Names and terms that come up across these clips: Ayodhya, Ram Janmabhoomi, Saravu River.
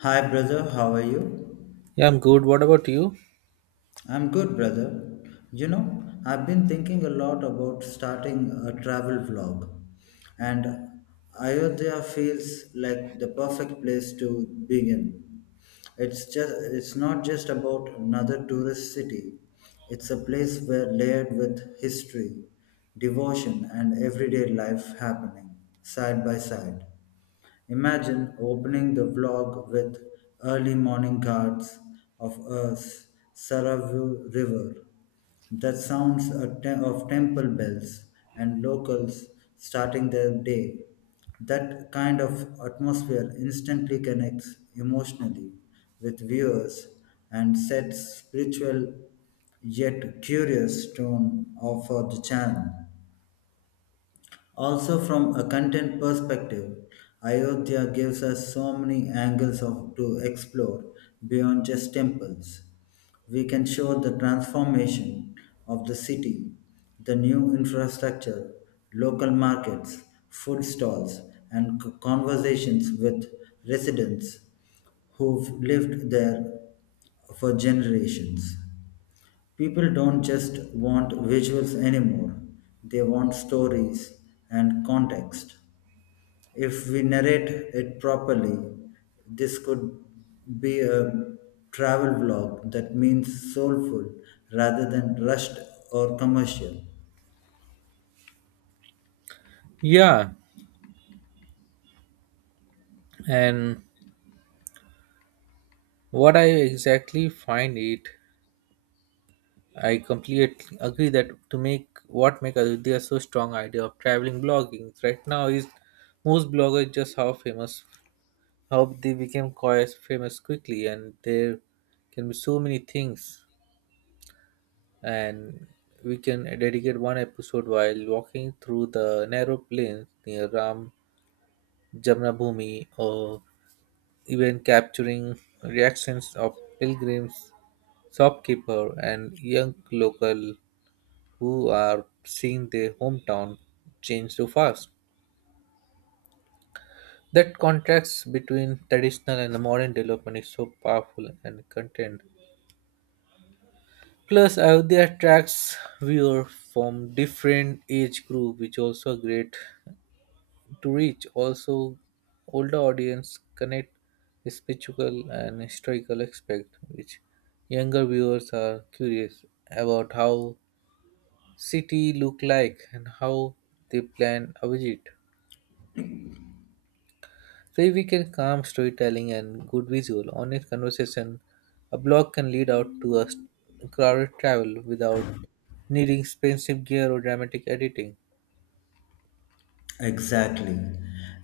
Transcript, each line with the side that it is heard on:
left: Hi, brother. How are you?
right: Yeah, I'm good. What about you?
left: I'm good, brother. You know, I've been thinking a lot about starting a travel vlog, and Ayodhya feels like the perfect place to begin. It's just it's not just about another tourist city. It's a place where layered with history, devotion, and everyday life happening side by side. Imagine opening the vlog with early morning guards of Earth's Saravu River, that sounds of temple bells and locals starting their day. That kind of atmosphere instantly connects emotionally with viewers and sets spiritual yet curious for the channel. Also, from a content perspective, Ayodhya gives us so many angles of, to explore beyond just temples. We can show the transformation of the city, the new infrastructure, local markets, food stalls, and conversations with residents who've lived there for generations. People don't just want visuals anymore, they want stories and context. If we narrate it properly, this could be a travel vlog that means soulful rather than rushed or commercial.
right: Yeah, and what I exactly find it, I completely agree that to make what make Ayodhya so strong idea of traveling blogging right now is most bloggers just how famous how they became quite famous quickly and there can be so many things and we can dedicate one episode while walking through the narrow plains near Ram Jamnabhoomi or even capturing reactions of pilgrims, shopkeeper, and young local who are seeing their hometown change so fast. That contrast between traditional and the modern development is so powerful and content. Plus, Ayodhya attracts viewers from different age group, which also great to reach also older audience connect spiritual and historical aspect which younger viewers are curious about how city look like and how they plan a visit so if we can calm storytelling and good visual honest conversation a blog can lead out to a crowded travel without needing expensive gear or dramatic editing.
left: Exactly.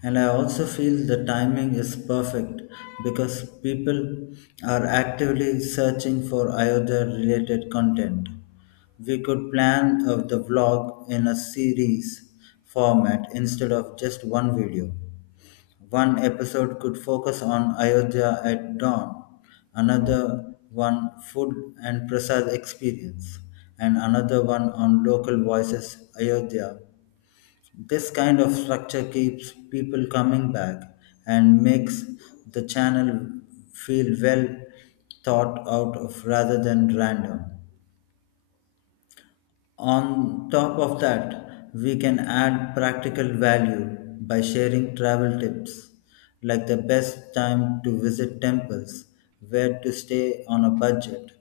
left: And I also feel the timing is perfect because people are actively searching for Ayodhya related content. We could plan the vlog in a series format instead of just one video. One episode could focus on Ayodhya at dawn, another one food and prasad experience, and another one on local voices Ayodhya, this kind of structure keeps people coming back and makes the channel feel well thought out of rather than random. On top of that, we can add practical value by sharing travel tips like the best time to visit temples, where to stay on a budget,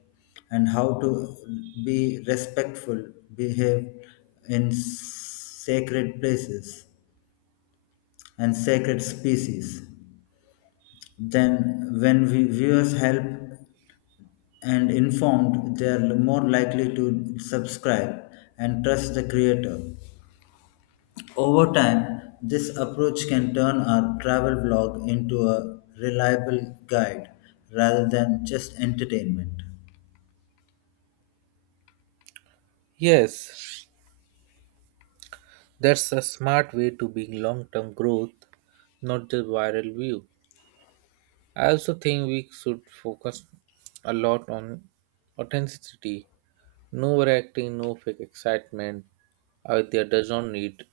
left: and how to be respectful, behave in sacred places and sacred species. Then, when viewers help and informed, they are more likely to subscribe and trust the creator. Over time, this approach can turn our travel vlog into a reliable guide rather than just entertainment.
right: Yes, that's a smart way to being long term growth, not just viral view. I also think we should focus a lot on authenticity. No overacting, no fake excitement. Avidya does not need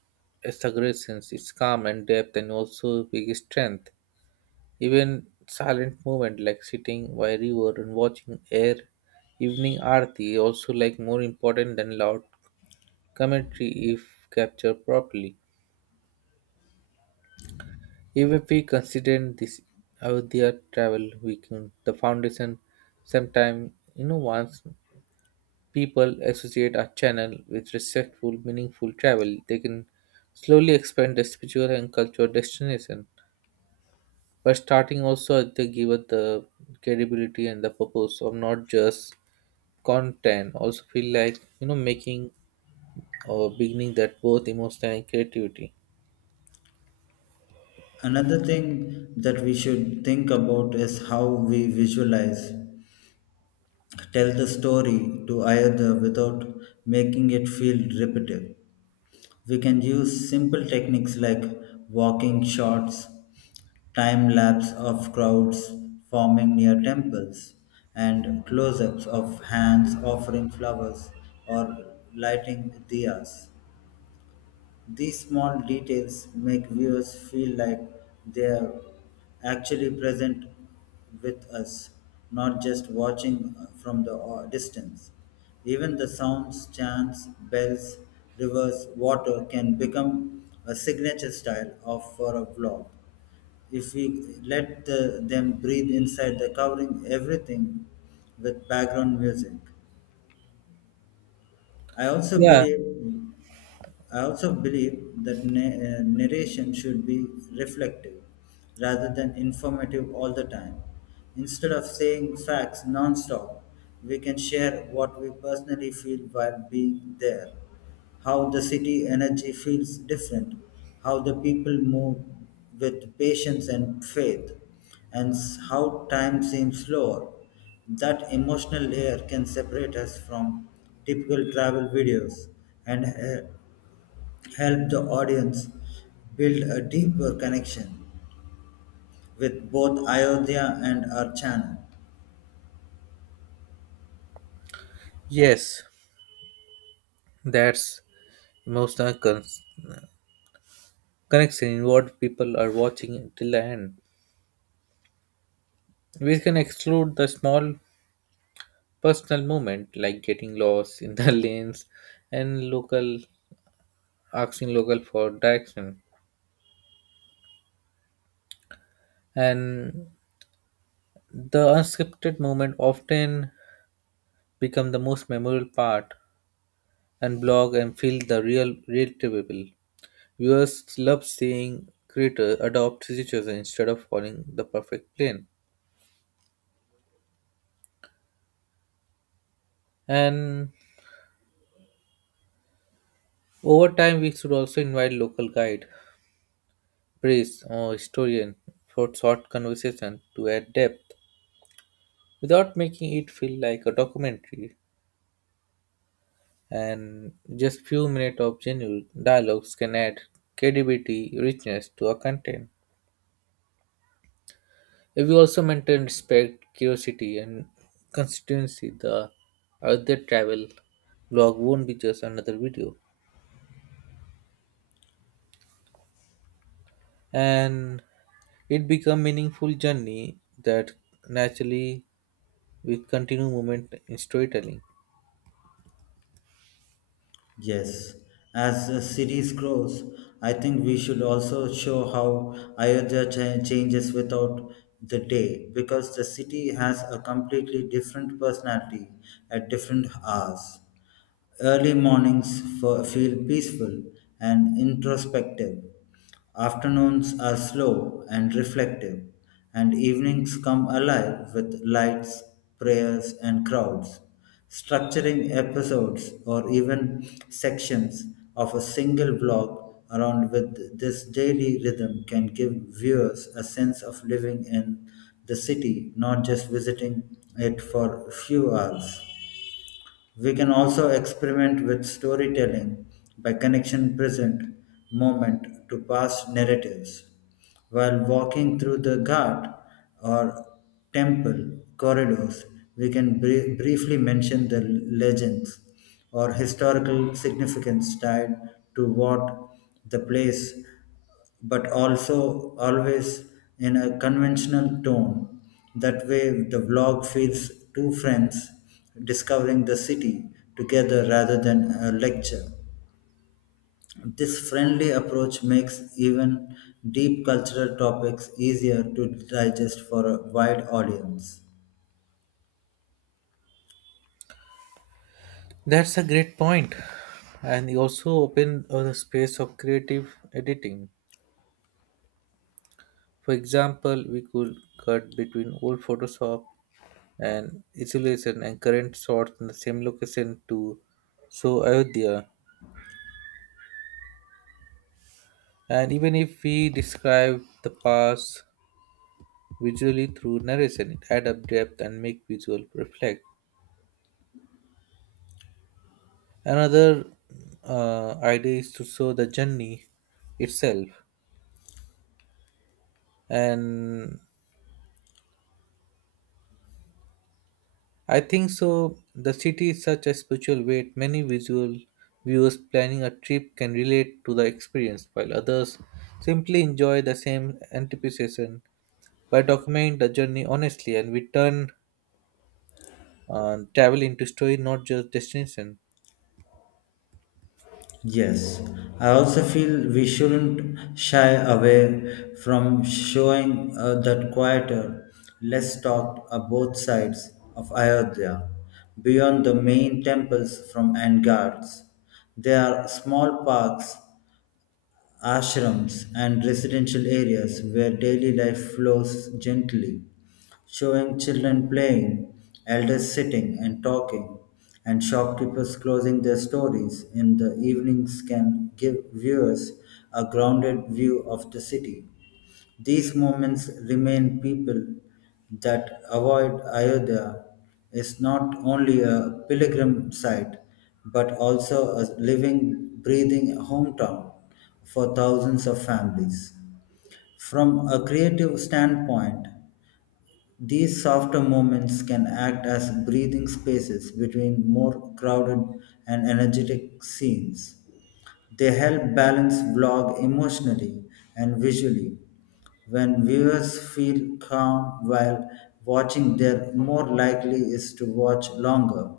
right: exaggerations. It's calm and depth and also big strength. Even silent movement like sitting by a river and watching air evening arti also like more important than loud commentary if captured properly. Even if we consider this Ayodhya travel weakened the foundation. Sometimes, you know, once people associate a channel with respectful, meaningful travel, they can slowly expand the spiritual and cultural destination. But starting also they give us the credibility and the purpose of not just content, also feel like you know making or beginning that both emotional and creativity.
left: Another thing that we should think about is how we visualize tell the story to either without making it feel repetitive. We can use simple techniques like walking shots, time lapse of crowds forming near temples, and close ups of hands offering flowers or lighting diyas. These small details make viewers feel like they are actually present with us, not just watching from the distance. Even the sounds, chants, bells, rivers, water can become a signature style of for a vlog. If we let the, them breathe inside the covering everything with background music. I also
right: Yeah.
left: believe I also believe that narration should be reflective rather than informative all the time. Instead of saying facts non-stop, we can share what we personally feel while being there, how the city energy feels different, how the people move with patience and faith, and how time seems slower. That emotional layer can separate us from typical travel videos and help the audience build a deeper connection with both Ayodhya and our channel.
right: Yes, that's emotional connection in what people are watching till the end. We can exclude the small personal moment like getting lost in the lanes and local asking local for direction. And the unscripted moment often become the most memorable part and blog and feel the real relatable. Viewers love seeing creators adopt situations instead of following the perfect plan. And over time, we should also invite local guide praise or historian for short conversation to add depth without making it feel like a documentary, and just few minutes of genuine dialogues can add credibility richness to our content if we also maintain respect curiosity and constituency the other travel blog won't be just another video and it become meaningful journey that naturally with continued movement in storytelling.
left: Yes, as the series grows, I think we should also show how Ayodhya changes without the day because the city has a completely different personality at different hours. Early mornings feel peaceful and introspective. Afternoons are slow and reflective, and evenings come alive with lights, prayers, and crowds. Structuring episodes or even sections of a single blog around with this daily rhythm can give viewers a sense of living in the city, not just visiting it for a few hours. We can also experiment with storytelling by connection present moment to past narratives. While walking through the ghat or temple corridors, we can briefly mention the legends or historical significance tied to what the place but also always in a conventional tone. That way, the vlog feels two friends discovering the city together rather than a lecture. This friendly approach makes even deep cultural topics easier to digest for a wide audience.
right: That's a great point, and you also open the space of creative editing. For example, we could cut between old Photoshop and isolation and current shots in the same location to show Ayodhya. And even if we describe the past visually through narration, it adds up depth and make visual reflect. Another idea is to show the journey itself and I think so. The city is such a spiritual weight. Many visual viewers planning a trip can relate to the experience, while others simply enjoy the same anticipation. By documenting the journey honestly, and we turn travel into story, not just destination.
left: Yes, I also feel we shouldn't shy away from showing that quieter, less talked are both sides of Ayodhya, beyond the main temples from Angards. There are small parks, ashrams and residential areas where daily life flows gently, showing children playing, elders sitting and talking, and shopkeepers closing their stories in the evenings can give viewers a grounded view of the city. These moments remain people that avoid Ayodhya is not only a pilgrim site but also a living, breathing hometown for thousands of families. From a creative standpoint, these softer moments can act as breathing spaces between more crowded and energetic scenes. They help balance blog emotionally and visually. When viewers feel calm while watching, they're more likely is to watch longer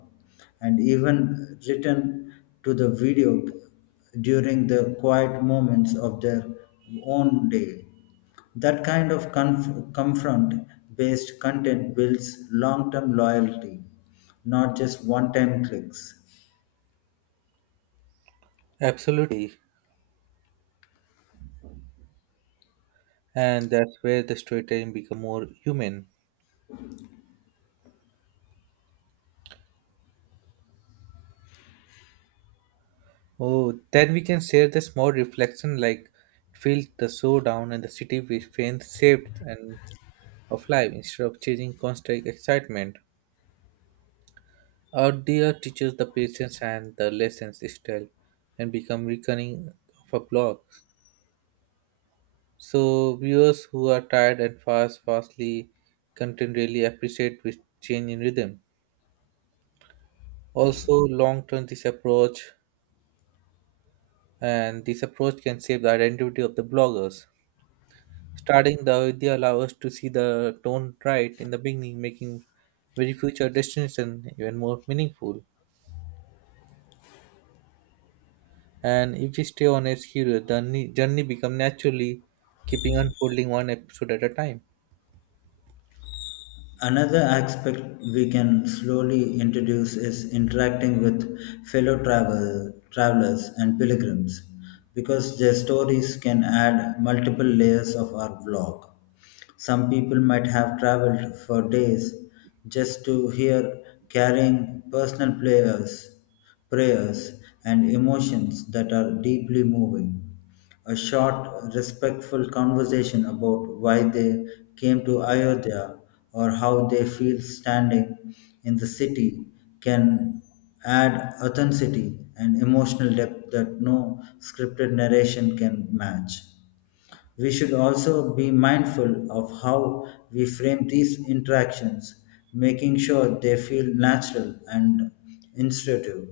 left: and even return to the video during the quiet moments of their own day. That kind of confront based content builds long term loyalty, not just one time clicks.
right: Absolutely, and that's where the storytelling become more human. Oh, then we can share the small reflection, like feel the showdown and the city with faint shaped and of life instead of chasing constant excitement. Out there teaches the patience and the lessons still and become reckoning of a blog. So viewers who are tired and fast fastly content really appreciate with change in rhythm. Also long term this approach can save the identity of the bloggers. Starting the idea allow us to see the tone right in the beginning, making very future destination even more meaningful. And if we stay on a schedule, the journey become naturally keeping unfolding one episode at a time.
left: Another aspect we can slowly introduce is interacting with travelers and pilgrims because their stories can add multiple layers of our vlog. Some people might have traveled for days just to hear carrying personal prayers, prayers and emotions that are deeply moving a short, respectful conversation about why they came to Ayodhya or how they feel standing in the city can add authenticity and emotional depth that no scripted narration can match. We should also be mindful of how we frame these interactions, making sure they feel natural and intuitive.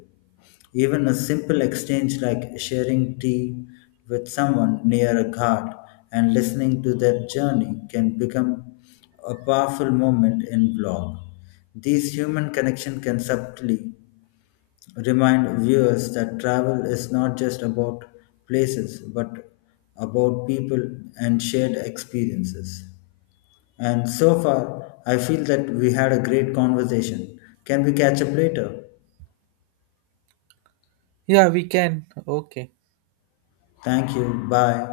left: Even a simple exchange like sharing tea with someone near a ghat and listening to their journey can become a powerful moment in blog. These human connection can subtly remind viewers that travel is not just about places but about people and shared experiences. And so far, I feel that we had a great conversation. Can we catch up later?
right: Yeah, we can. Okay.
left: Thank you. Bye.